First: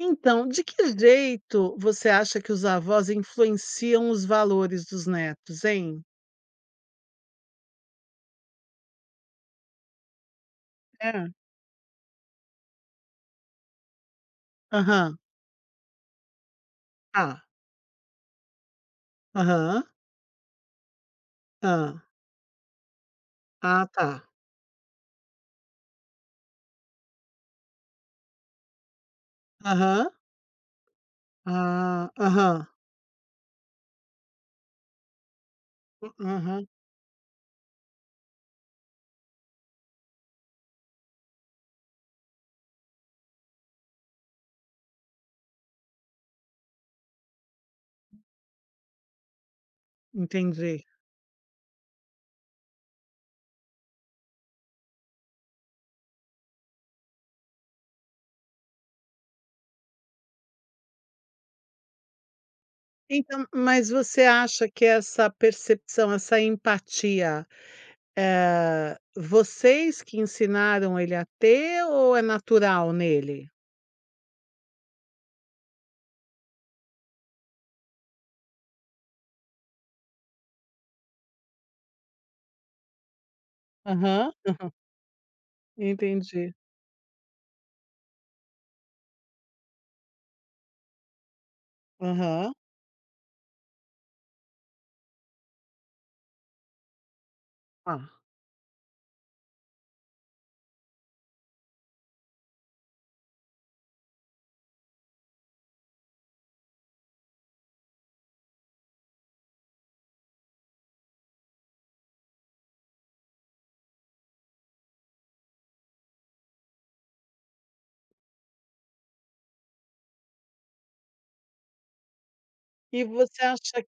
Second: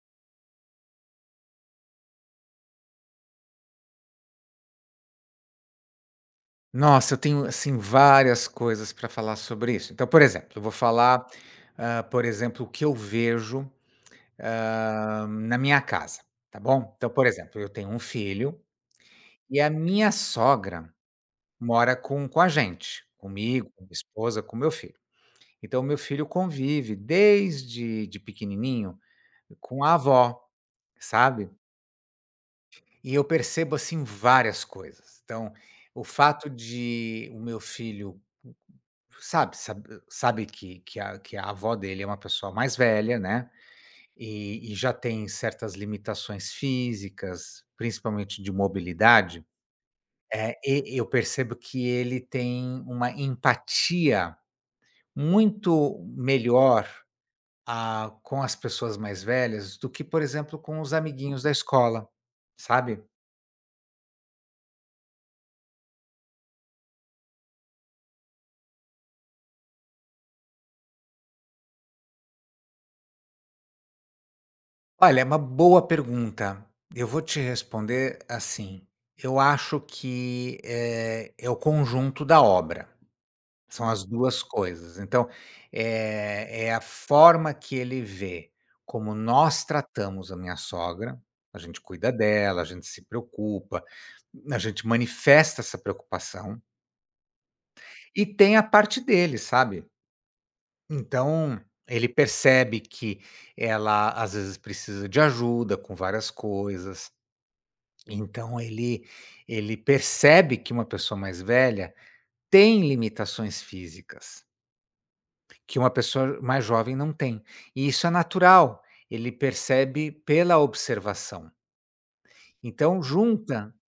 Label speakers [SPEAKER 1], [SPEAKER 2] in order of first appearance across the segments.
[SPEAKER 1] Então, de que jeito você acha que os avós influenciam os valores dos netos, hein?
[SPEAKER 2] Nossa, eu tenho, assim, várias coisas para falar sobre isso. Então, por exemplo, eu vou falar,
[SPEAKER 1] É.
[SPEAKER 2] por exemplo, o que eu vejo,
[SPEAKER 1] Aham.
[SPEAKER 2] na minha casa, tá bom? Então, por
[SPEAKER 1] Tá.
[SPEAKER 2] exemplo, eu tenho um filho e a
[SPEAKER 1] Aham.
[SPEAKER 2] minha sogra
[SPEAKER 1] Hã.
[SPEAKER 2] mora com a gente, comigo, com
[SPEAKER 1] Ah,
[SPEAKER 2] minha
[SPEAKER 1] tá.
[SPEAKER 2] esposa, com meu filho. Então, meu filho convive desde de pequenininho com a
[SPEAKER 1] Aham.
[SPEAKER 2] avó, sabe?
[SPEAKER 1] Ah, aham.
[SPEAKER 2] E eu percebo, assim, várias coisas. Então, o fato
[SPEAKER 1] Aham,
[SPEAKER 2] de o meu filho sabe sabe sabe que a avó dele é uma pessoa mais velha, né, e já tem certas limitações físicas, principalmente de mobilidade,
[SPEAKER 1] entendi.
[SPEAKER 2] e eu percebo que ele tem uma empatia muito melhor, com as pessoas mais velhas do que, por exemplo, com os amiguinhos da escola, sabe.
[SPEAKER 1] Então, mas você acha que essa percepção, essa empatia, vocês que ensinaram ele a ter ou é natural nele?
[SPEAKER 2] Olha, é uma boa pergunta. Eu vou te responder assim, eu acho que, é o conjunto da obra, são as
[SPEAKER 1] Aham.
[SPEAKER 2] 2
[SPEAKER 1] Aham.
[SPEAKER 2] coisas. Então,
[SPEAKER 1] Entendi.
[SPEAKER 2] é a forma que ele vê como nós tratamos a minha sogra, a gente cuida
[SPEAKER 1] Aham.
[SPEAKER 2] dela, a gente se preocupa, a gente manifesta essa preocupação,
[SPEAKER 1] Ah.
[SPEAKER 2] e tem a parte dele, sabe. Então, ele percebe que ela às vezes precisa de ajuda com várias coisas. Então ele percebe que uma pessoa mais velha tem limitações físicas, que uma pessoa mais jovem não tem. E isso é natural, ele percebe pela observação.
[SPEAKER 1] E
[SPEAKER 2] Então
[SPEAKER 1] você
[SPEAKER 2] junta
[SPEAKER 1] acha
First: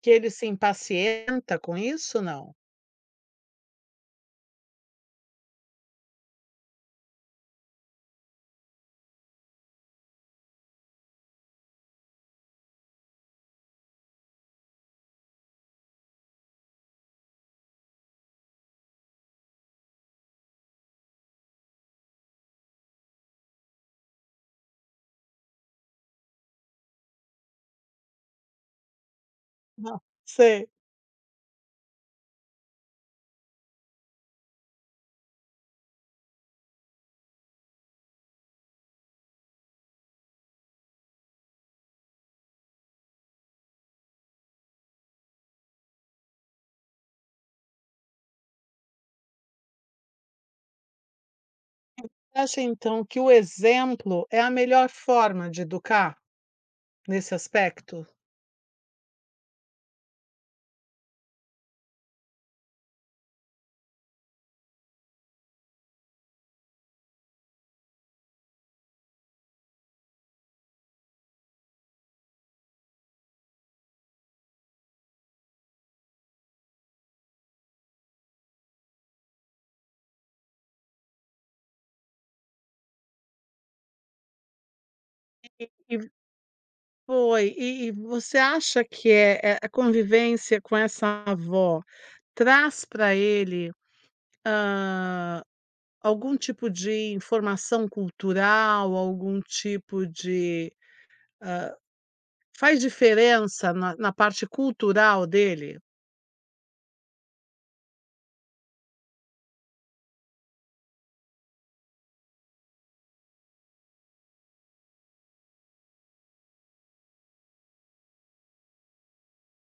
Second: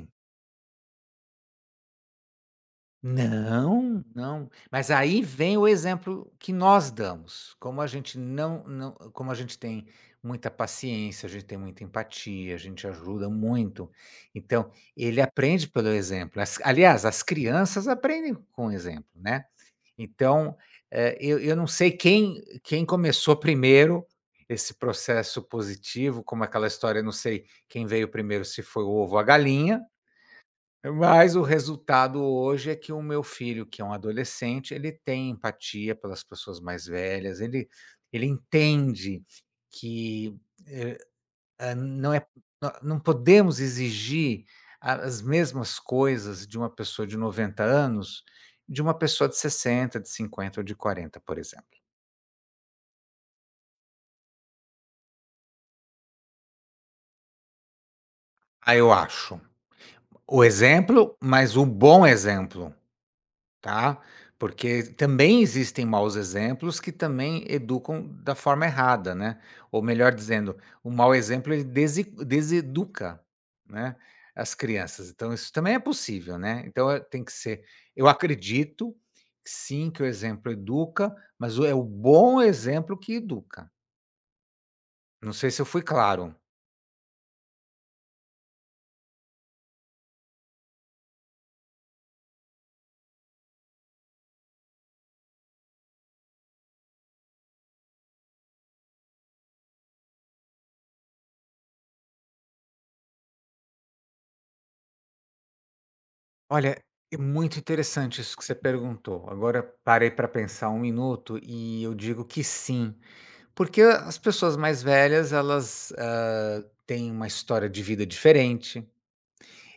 [SPEAKER 1] que ele se impacienta com isso, não?
[SPEAKER 2] Não, não. Mas aí vem o exemplo que nós damos. Como a gente não, não, como a gente tem muita paciência, a gente tem muita empatia, a gente ajuda muito. Então, ele aprende pelo exemplo. As- aliás, as crianças aprendem com o exemplo, né? Então, eu não sei quem começou primeiro esse processo positivo, como aquela história, eu não sei quem veio primeiro, se foi o ovo ou a galinha,
[SPEAKER 1] Aham, sei.
[SPEAKER 2] mas o resultado hoje é que o meu filho, que é um adolescente, ele tem empatia pelas pessoas mais velhas, ele entende que, não é nó não podemos exigir a as mesmas coisas de uma pessoa de 90 anos, de uma pessoa de 60, de 50 ou de 40, por exemplo.
[SPEAKER 1] Acha então que o exemplo é a melhor forma de educar nesse aspecto?
[SPEAKER 2] Ah, eu acho. O exemplo, mas o bom exemplo. Tá? Porque também existem maus exemplos que também educam da forma errada, né? Ou melhor dizendo, o mau exemplo ele desi deseduca, né, as crianças. Então isso também é possível, né? Então tem que ser eu acredito, sim, que o exemplo educa, mas o é o bom exemplo que educa. Não sei se eu fui
[SPEAKER 1] E
[SPEAKER 2] claro.
[SPEAKER 1] foi. E você acha que é a convivência com essa avó traz para ele, hã, algum tipo de informação cultural, algum tipo de hã, faz diferença na parte cultural dele?
[SPEAKER 2] Olha, é muito interessante isso que você perguntou. Agora parei para pensar um minuto e eu digo que sim. Porque as pessoas mais velhas, elas, têm uma história de vida diferente,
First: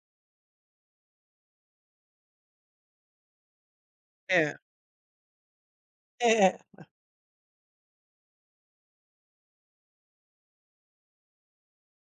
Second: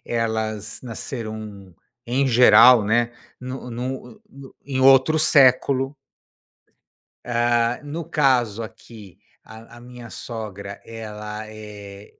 [SPEAKER 2] elas nasceram, em geral, né, no no
[SPEAKER 1] É,
[SPEAKER 2] no em outro século.
[SPEAKER 1] é.
[SPEAKER 2] Ah, no caso aqui, a minha sogra, ela é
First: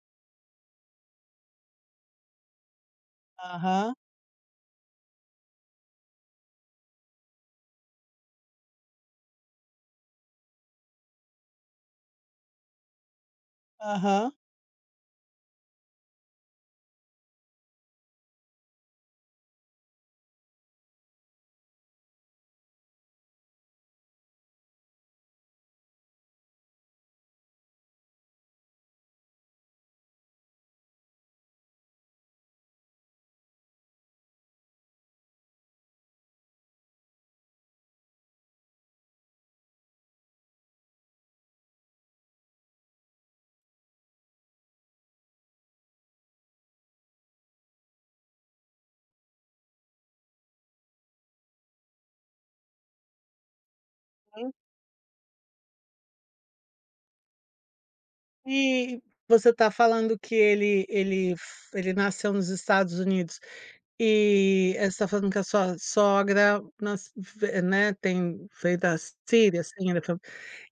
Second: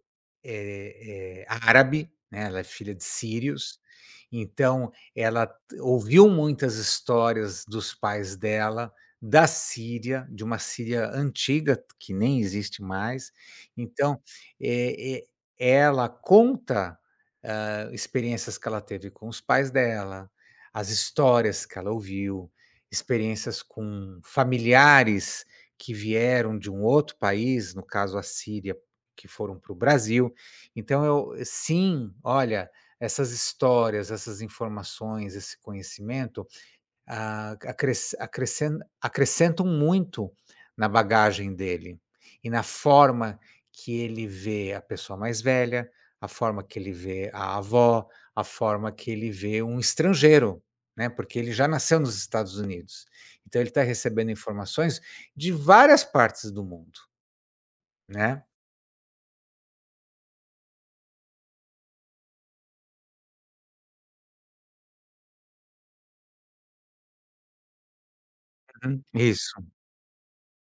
[SPEAKER 2] é é árabe, né, ela é filha de sírios,
[SPEAKER 1] Aham,
[SPEAKER 2] então ela t ouviu muitas histórias dos pais dela, da Síria, de uma Síria antiga, que nem existe mais. Então,
[SPEAKER 1] aham.
[SPEAKER 2] eh ela conta, experiências que ela teve com os pais dela, as histórias que ela ouviu. Experiências com familiares que vieram de um outro país, no caso a Síria, que foram para o Brasil. Então eu sim, olha, essas histórias, essas informações, esse conhecimento, acrescentam muito na bagagem dele e na forma que ele vê a pessoa mais velha, a forma que ele vê a avó, a forma que ele vê um estrangeiro, né, porque ele já nasceu nos Estados Unidos. Então ele está recebendo informações de várias partes do mundo, né.
[SPEAKER 1] E você está falando que ele nasceu nos Estados Unidos e você está falando que a sua sogra nas ve né, tem veio da
[SPEAKER 2] Uhum, isso.
[SPEAKER 1] Síria, assim, da fam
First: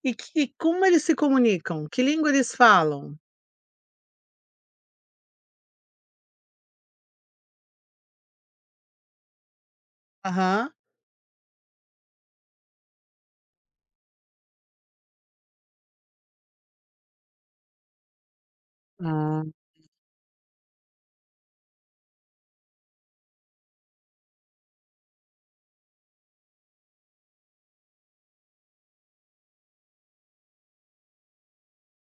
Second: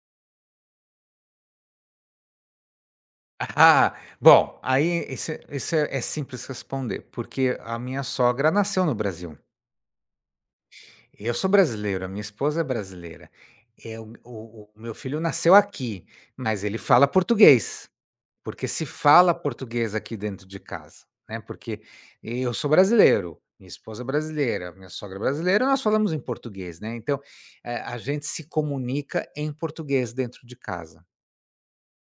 [SPEAKER 1] e que e como eles se comunicam? Que língua eles falam?
[SPEAKER 2] Ah, bom, aí isso esse é simples responder, porque a minha sogra nasceu no Brasil.
[SPEAKER 1] Aham.
[SPEAKER 2] Eu sou brasileiro, a minha esposa é brasileira. É o meu filho nasceu aqui, mas ele fala português, porque se fala
[SPEAKER 1] Ah.
[SPEAKER 2] português aqui dentro de casa, né, porque eu sou brasileiro, minha esposa é brasileira, minha sogra é brasileira, nós falamos em português, né, então, a gente se comunica em português dentro de casa.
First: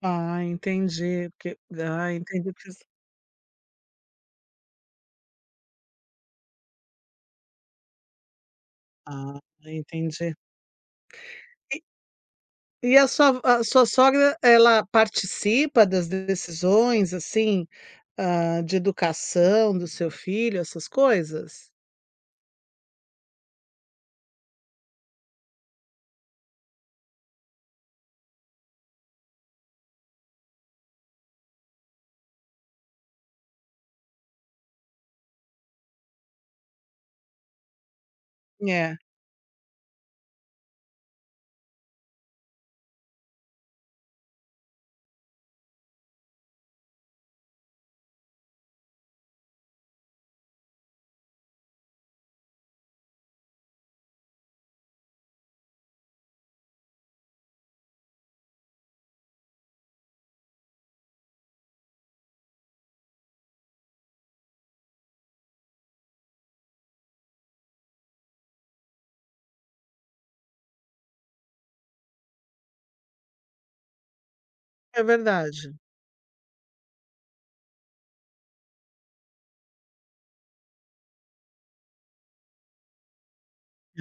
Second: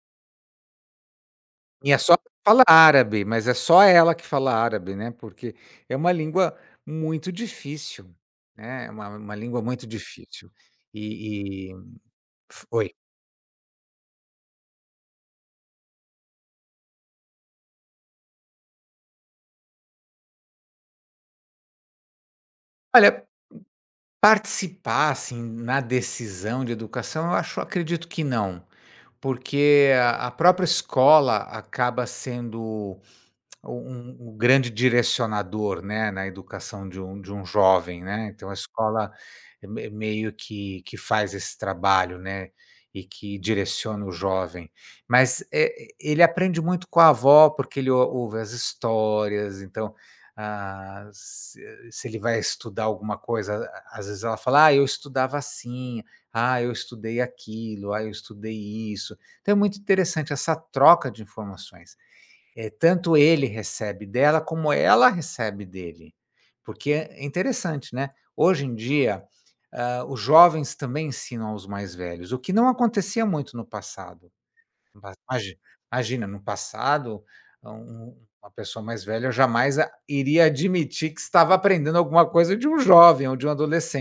[SPEAKER 1] Ah, entendi, porque
[SPEAKER 2] Minha
[SPEAKER 1] ah,
[SPEAKER 2] sogra
[SPEAKER 1] entendi
[SPEAKER 2] fala
[SPEAKER 1] porque
[SPEAKER 2] árabe, mas é só ela que fala árabe, né, porque é uma língua muito difícil, né, é uma
[SPEAKER 1] ah,
[SPEAKER 2] língua muito
[SPEAKER 1] entendi.
[SPEAKER 2] difícil. E
[SPEAKER 1] E
[SPEAKER 2] foi.
[SPEAKER 1] e a sua sogra, ela participa das decisões, assim? Hã, de educação do seu filho, essas coisas?
[SPEAKER 2] Olha, participar, assim, na decisão de educação, eu acho acredito que não, porque a própria escola acaba sendo um grande direcionador, né, na educação de um jovem, né, então a
[SPEAKER 1] É.
[SPEAKER 2] escola é me meio que faz esse trabalho, né, e que direciona o jovem. Mas, ele aprende muito com a avó, porque ele ou ouve as histórias, então, ah, se se ele vai estudar alguma coisa, a às vezes ela fala: "Ah, eu estudava assim. Ah, eu estudei aquilo. Ah, eu estudei isso". Então é muito interessante essa troca de informações. Tanto ele recebe dela, como ela recebe dele. Porque é interessante, né, hoje em dia, os jovens também ensinam aos mais velhos, o que não acontecia muito no passado.
[SPEAKER 1] É
[SPEAKER 2] Ma imagi
[SPEAKER 1] verdade.
[SPEAKER 2] imagina, no passado, um uma pessoa mais velha jamais a iria admitir que estava aprendendo alguma coisa de um jovem ou de um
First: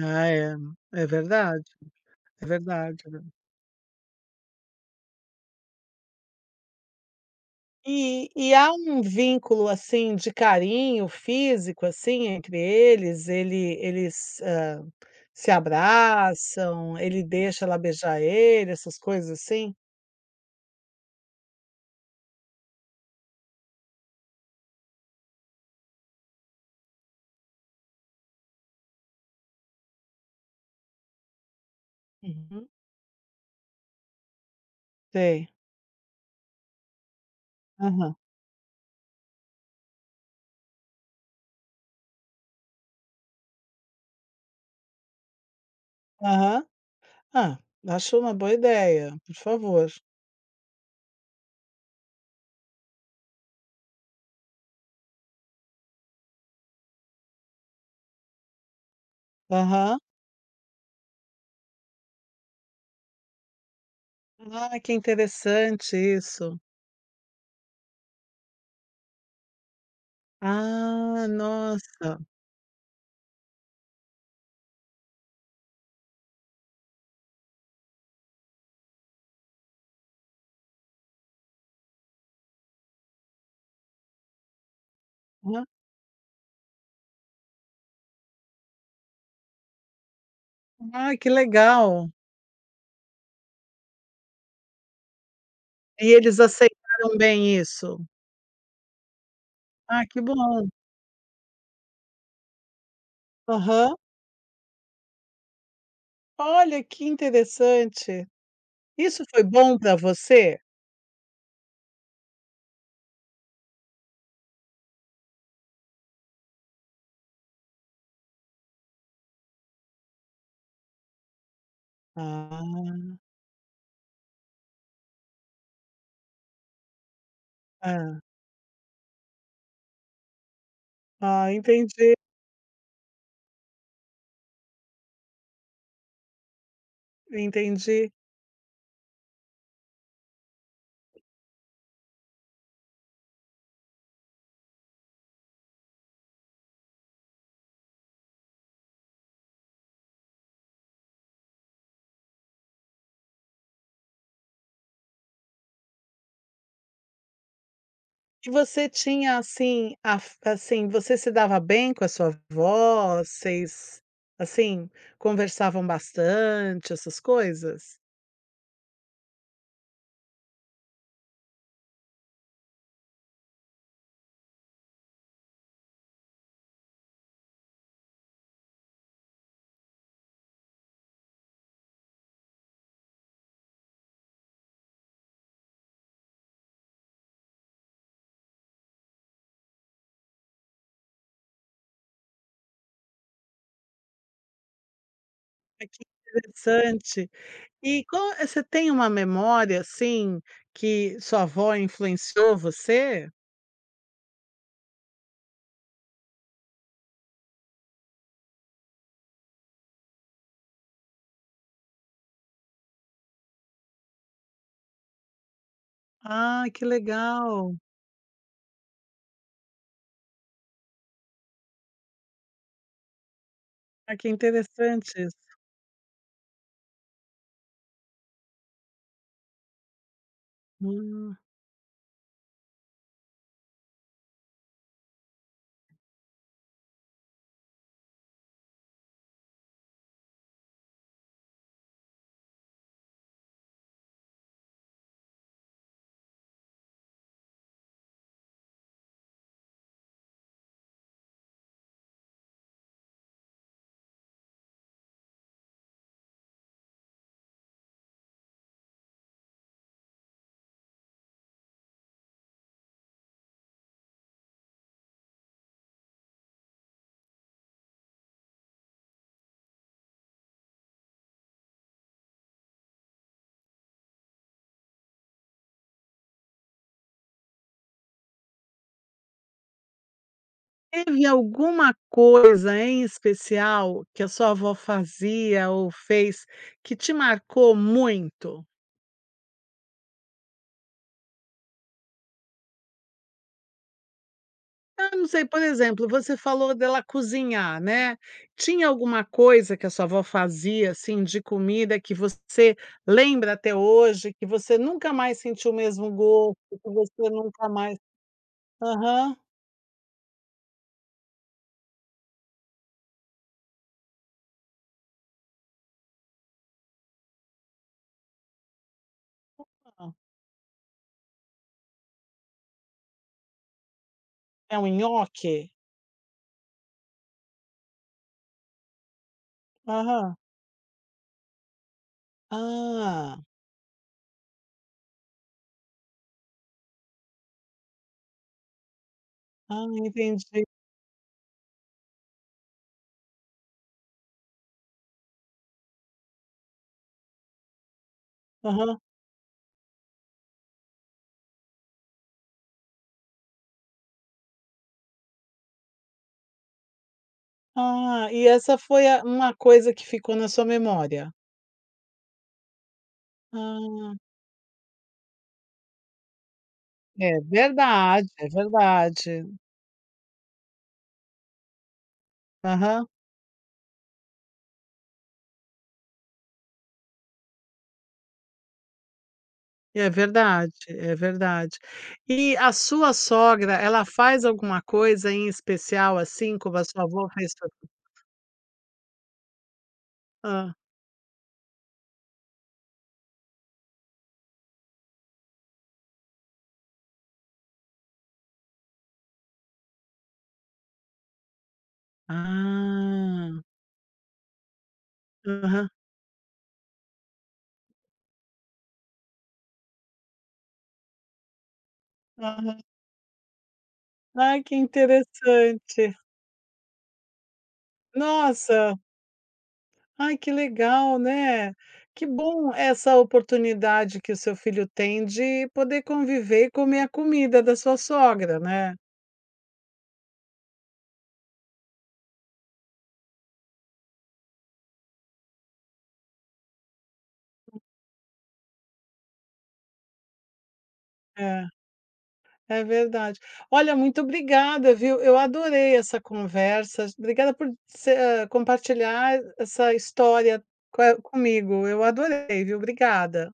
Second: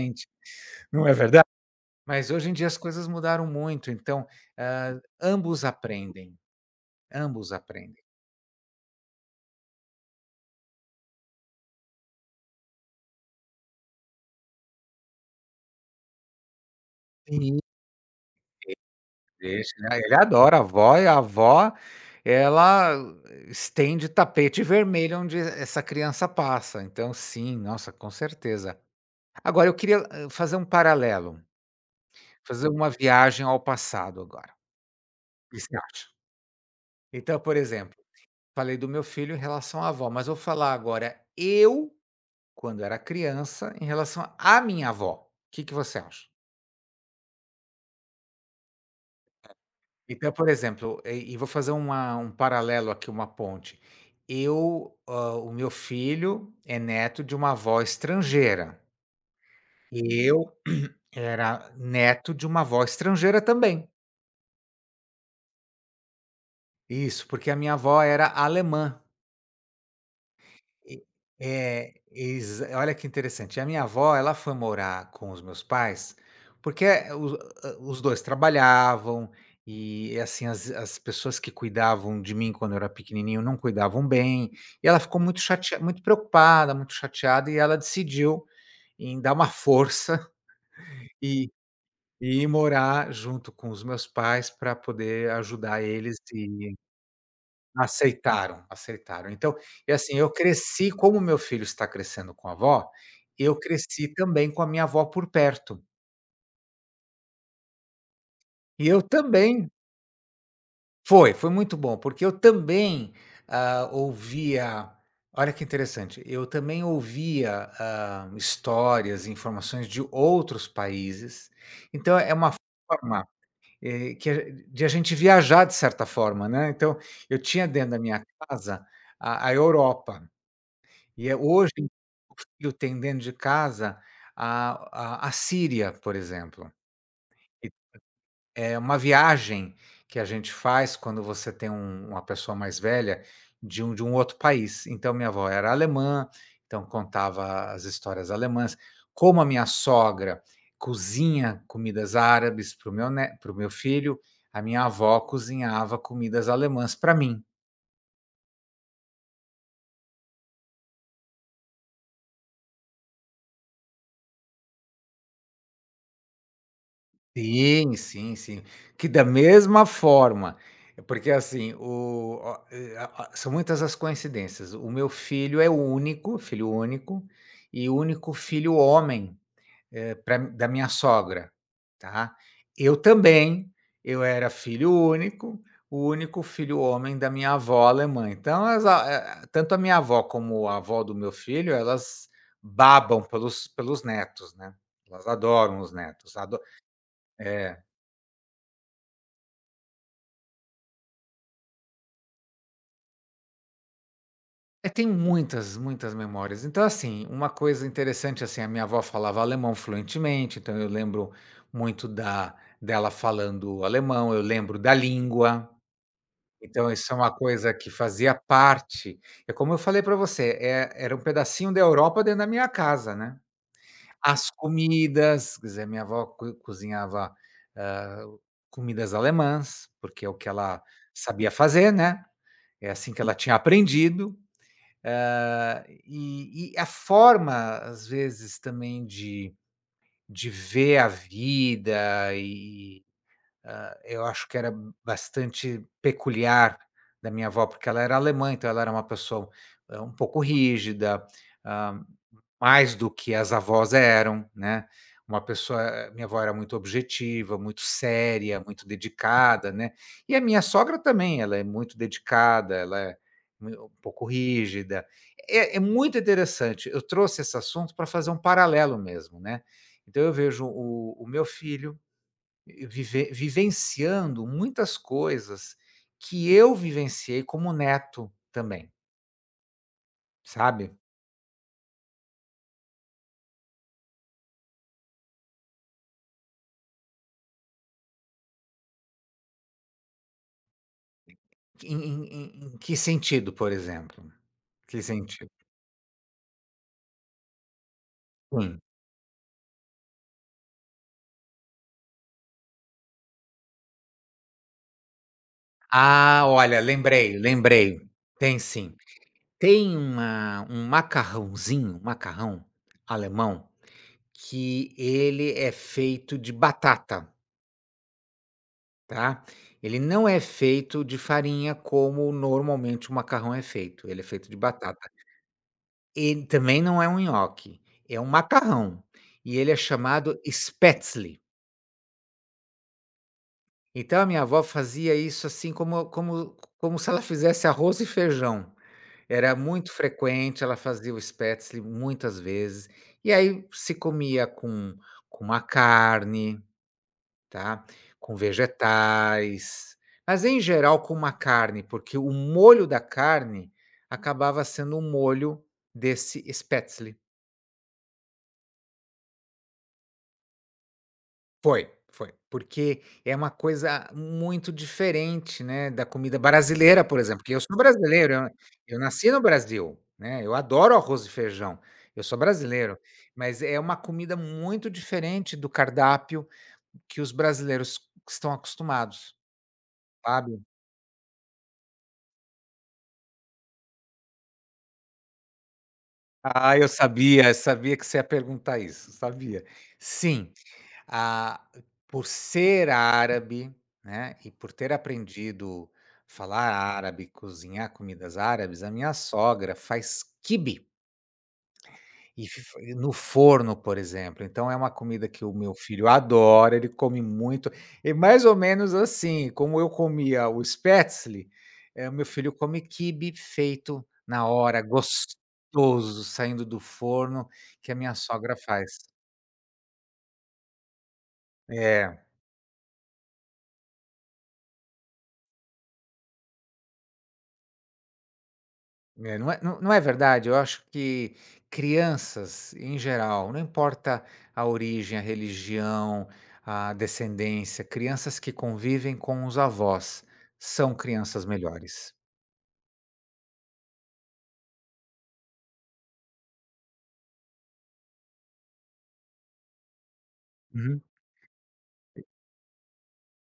[SPEAKER 1] Ah, é. É
[SPEAKER 2] não é verdade?
[SPEAKER 1] verdade,
[SPEAKER 2] Mas
[SPEAKER 1] é
[SPEAKER 2] hoje em dia as
[SPEAKER 1] verdade,
[SPEAKER 2] coisas
[SPEAKER 1] é ver
[SPEAKER 2] mudaram muito, então, ambos aprendem, ambos aprendem.
[SPEAKER 1] E há um vínculo, assim, de carinho físico, assim, entre eles? Ele eles, hã, se abraçam, ele deixa ela beijar ele, essas coisas
[SPEAKER 2] Deixa,
[SPEAKER 1] assim?
[SPEAKER 2] né, ele adora a avó e a avó, ela estende tapete vermelho onde essa criança passa, então sim, nossa, com certeza. Agora eu queria, fazer um paralelo,
[SPEAKER 1] Uhum.
[SPEAKER 2] fazer uma viagem ao passado agora,
[SPEAKER 1] Sei.
[SPEAKER 2] o que você acha? Então, por exemplo,
[SPEAKER 1] Aham.
[SPEAKER 2] falei do meu filho em relação à avó, mas vou falar agora eu, quando era criança, em relação à minha avó. O que que você acha?
[SPEAKER 1] Aham. Ah, acho uma boa ideia, por favor.
[SPEAKER 2] Então, por exemplo, e vou fazer uma um paralelo aqui, uma ponte. Eu, o meu filho é neto de uma avó estrangeira,
[SPEAKER 1] Aham.
[SPEAKER 2] e eu era neto de uma avó estrangeira também.
[SPEAKER 1] Ah, que interessante isso.
[SPEAKER 2] Isso, porque a minha avó era alemã. E
[SPEAKER 1] Ah,
[SPEAKER 2] é,
[SPEAKER 1] nossa.
[SPEAKER 2] exa olha que interessante. A minha avó, ela foi morar com os meus pais, porque os 2 trabalhavam e, assim, as pessoas que cuidavam de mim quando eu era pequenininho não cuidavam bem, e ela ficou muito
[SPEAKER 1] Hã.
[SPEAKER 2] chateada, muito preocupada, muito chateada, e ela decidiu em dar uma força
[SPEAKER 1] Ah, que
[SPEAKER 2] e
[SPEAKER 1] legal.
[SPEAKER 2] e ir morar junto com os meus pais para poder ajudar
[SPEAKER 1] E
[SPEAKER 2] eles.
[SPEAKER 1] eles aceitaram bem isso?
[SPEAKER 2] Aceitaram, aceitaram. Então, e
[SPEAKER 1] Ah,
[SPEAKER 2] assim,
[SPEAKER 1] que
[SPEAKER 2] eu
[SPEAKER 1] bom.
[SPEAKER 2] cresci como meu filho está crescendo com a avó, eu
[SPEAKER 1] Aham.
[SPEAKER 2] cresci também com a minha avó por perto.
[SPEAKER 1] Olha, que interessante.
[SPEAKER 2] E eu
[SPEAKER 1] Isso foi
[SPEAKER 2] também
[SPEAKER 1] bom para você?
[SPEAKER 2] foi, foi muito bom, porque eu também, ouvia olha que interessante, eu também ouvia, histórias informações de outros países, então é uma
[SPEAKER 1] Ah,
[SPEAKER 2] forma, que a de a gente viajar de certa forma, né, então eu tinha dentro da
[SPEAKER 1] hã.
[SPEAKER 2] minha casa a Europa. E é
[SPEAKER 1] Ah,
[SPEAKER 2] hoje
[SPEAKER 1] entendi,
[SPEAKER 2] o frio tem dentro de casa a Síria, por exemplo, e
[SPEAKER 1] entendi.
[SPEAKER 2] é uma viagem que a gente faz quando você tem uma pessoa mais velha de um outro país. Então minha avó era alemã, então contava as histórias alemãs, como a minha sogra cozinha comidas árabes para o meu ne para o meu filho, a minha avó cozinhava comidas alemãs para mim.
[SPEAKER 1] E você tinha, assim, a f assim, você se dava bem com a sua avó? Vocês, assim, conversavam bastante, essas
[SPEAKER 2] Sim,
[SPEAKER 1] coisas?
[SPEAKER 2] sim, sim. Que da mesma forma é porque assim, o a e a são muitas as coincidências. O meu filho é o único, filho único, e o único filho homem, pra da minha sogra, tá. Eu também, eu era filho único, o único filho homem da minha avó alemã. Então as a tanto a minha avó como a avó do meu filho, elas babam pelos netos, né. Elas adoram
[SPEAKER 1] Ah,
[SPEAKER 2] os
[SPEAKER 1] que
[SPEAKER 2] netos, ado
[SPEAKER 1] interessante.
[SPEAKER 2] é.
[SPEAKER 1] E qual você tem uma memória, assim, que sua avó influenciou você?
[SPEAKER 2] É, tem muitas, muitas memórias. Então, assim, uma coisa interessante, assim, a minha avó falava alemão fluentemente, então eu lembro muito da dela falando alemão, eu lembro da língua.
[SPEAKER 1] Ah, que
[SPEAKER 2] Então isso é uma coisa
[SPEAKER 1] legal.
[SPEAKER 2] que fazia parte. É como eu falei para você, é era um pedacinho da Europa dentro da minha casa, né.
[SPEAKER 1] Ah, que
[SPEAKER 2] As
[SPEAKER 1] interessante isso.
[SPEAKER 2] comidas, quer dizer, minha avó co cozinhava, hã, comidas alemãs, porque é o que ela
[SPEAKER 1] Hum.
[SPEAKER 2] sabia fazer, né, é assim que ela tinha aprendido. Ah, e a forma, às vezes, também de ver a vida e, eu acho que era bastante peculiar da minha avó, porque ela era alemã, então ela era uma pessoa, um pouco rígida, ah, mais do que as avós eram, né, uma pessoa minha avó era muito objetiva, muito séria, muito dedicada, né, e a minha sogra também, ela é muito dedicada, ela é um pouco rígida. É muito interessante, eu trouxe esse assunto para fazer um paralelo mesmo, né. Então eu vejo o meu filho vivenciando muitas coisas que eu vivenciei como neto também, sabe.
[SPEAKER 1] Teve alguma coisa em especial que a sua avó fazia ou fez que te marcou muito?
[SPEAKER 2] Em que sentido, por exemplo? Que
[SPEAKER 1] Ah, não sei,
[SPEAKER 2] sentido?
[SPEAKER 1] por exemplo, você falou dela cozinhar, né.
[SPEAKER 2] Sim.
[SPEAKER 1] Tinha alguma coisa que a sua avó fazia, assim, de comida que você lembra até hoje, que você nunca mais sentiu o mesmo
[SPEAKER 2] Ah,
[SPEAKER 1] gosto, que
[SPEAKER 2] olha,
[SPEAKER 1] você
[SPEAKER 2] lembrei,
[SPEAKER 1] nunca mais
[SPEAKER 2] lembrei. Tem sim.
[SPEAKER 1] aham.
[SPEAKER 2] Tem uma um macarrãozinho, macarrão alemão, que ele é feito de batata, tá. Ele não é feito de farinha como normalmente o macarrão é feito, ele é feito de
[SPEAKER 1] É um
[SPEAKER 2] batata.
[SPEAKER 1] nhoque?
[SPEAKER 2] Ele também não é um nhoque, é um macarrão, e ele é
[SPEAKER 1] Aham.
[SPEAKER 2] chamado Spätzle.
[SPEAKER 1] Ah,
[SPEAKER 2] Então a minha avó fazia isso, assim, como se ela fizesse arroz e feijão. Era
[SPEAKER 1] ah,
[SPEAKER 2] muito frequente,
[SPEAKER 1] entendi.
[SPEAKER 2] ela fazia o spätzle muitas vezes, e aí se comia com uma carne, tá, com
[SPEAKER 1] Aham.
[SPEAKER 2] vegetais, mas em geral com uma carne, porque o molho da carne acabava sendo o molho desse spätzle.
[SPEAKER 1] Ah, e essa foi a uma coisa que ficou na sua memória?
[SPEAKER 2] Foi, foi. Porque é uma coisa
[SPEAKER 1] Ah,
[SPEAKER 2] muito diferente, né, da comida brasileira, por
[SPEAKER 1] é
[SPEAKER 2] exemplo, que eu sou
[SPEAKER 1] verdade,
[SPEAKER 2] brasileiro,
[SPEAKER 1] é
[SPEAKER 2] eu nasci no
[SPEAKER 1] verdade.
[SPEAKER 2] Brasil, né, eu adoro arroz e feijão, eu sou brasileiro,
[SPEAKER 1] Aham.
[SPEAKER 2] mas é uma comida muito diferente do cardápio que os brasileiros estão acostumados,
[SPEAKER 1] É
[SPEAKER 2] sabe.
[SPEAKER 1] verdade, é verdade. E a sua sogra, ela faz alguma coisa em especial, assim, como
[SPEAKER 2] Ah,
[SPEAKER 1] a sua avó fez
[SPEAKER 2] eu
[SPEAKER 1] pra
[SPEAKER 2] sabia que você ia perguntar isso, sabia. Sim,
[SPEAKER 1] ah.
[SPEAKER 2] ah, por ser árabe, né, e por ter aprendido falar árabe, cozinhar comidas árabes, a minha sogra faz quibe e f f no
[SPEAKER 1] Ah.
[SPEAKER 2] forno, por exemplo. Então é uma comida que o meu
[SPEAKER 1] Aham,
[SPEAKER 2] filho adora, ele come muito. É mais ou menos assim, como eu comia o spätzle, o meu filho
[SPEAKER 1] aham.
[SPEAKER 2] come quibe feito na
[SPEAKER 1] Ai, que
[SPEAKER 2] hora,
[SPEAKER 1] interessante.
[SPEAKER 2] gostoso, saindo do forno, que a minha sogra faz.
[SPEAKER 1] Nossa, ai, que legal, né.
[SPEAKER 2] É.
[SPEAKER 1] Que bom essa oportunidade que o seu filho tem de poder conviver e comer a comida da sua sogra, né.
[SPEAKER 2] É não não é verdade, eu acho que crianças em geral, não importa a origem, a religião, a descendência, crianças que convivem com os avós são crianças
[SPEAKER 1] É.
[SPEAKER 2] melhores.
[SPEAKER 1] É verdade. Olha, muito obrigada, viu? Eu adorei essa conversa. Obrigada por compartilhar essa história
[SPEAKER 2] Uhum.
[SPEAKER 1] comigo. Eu adorei, viu? Obrigada.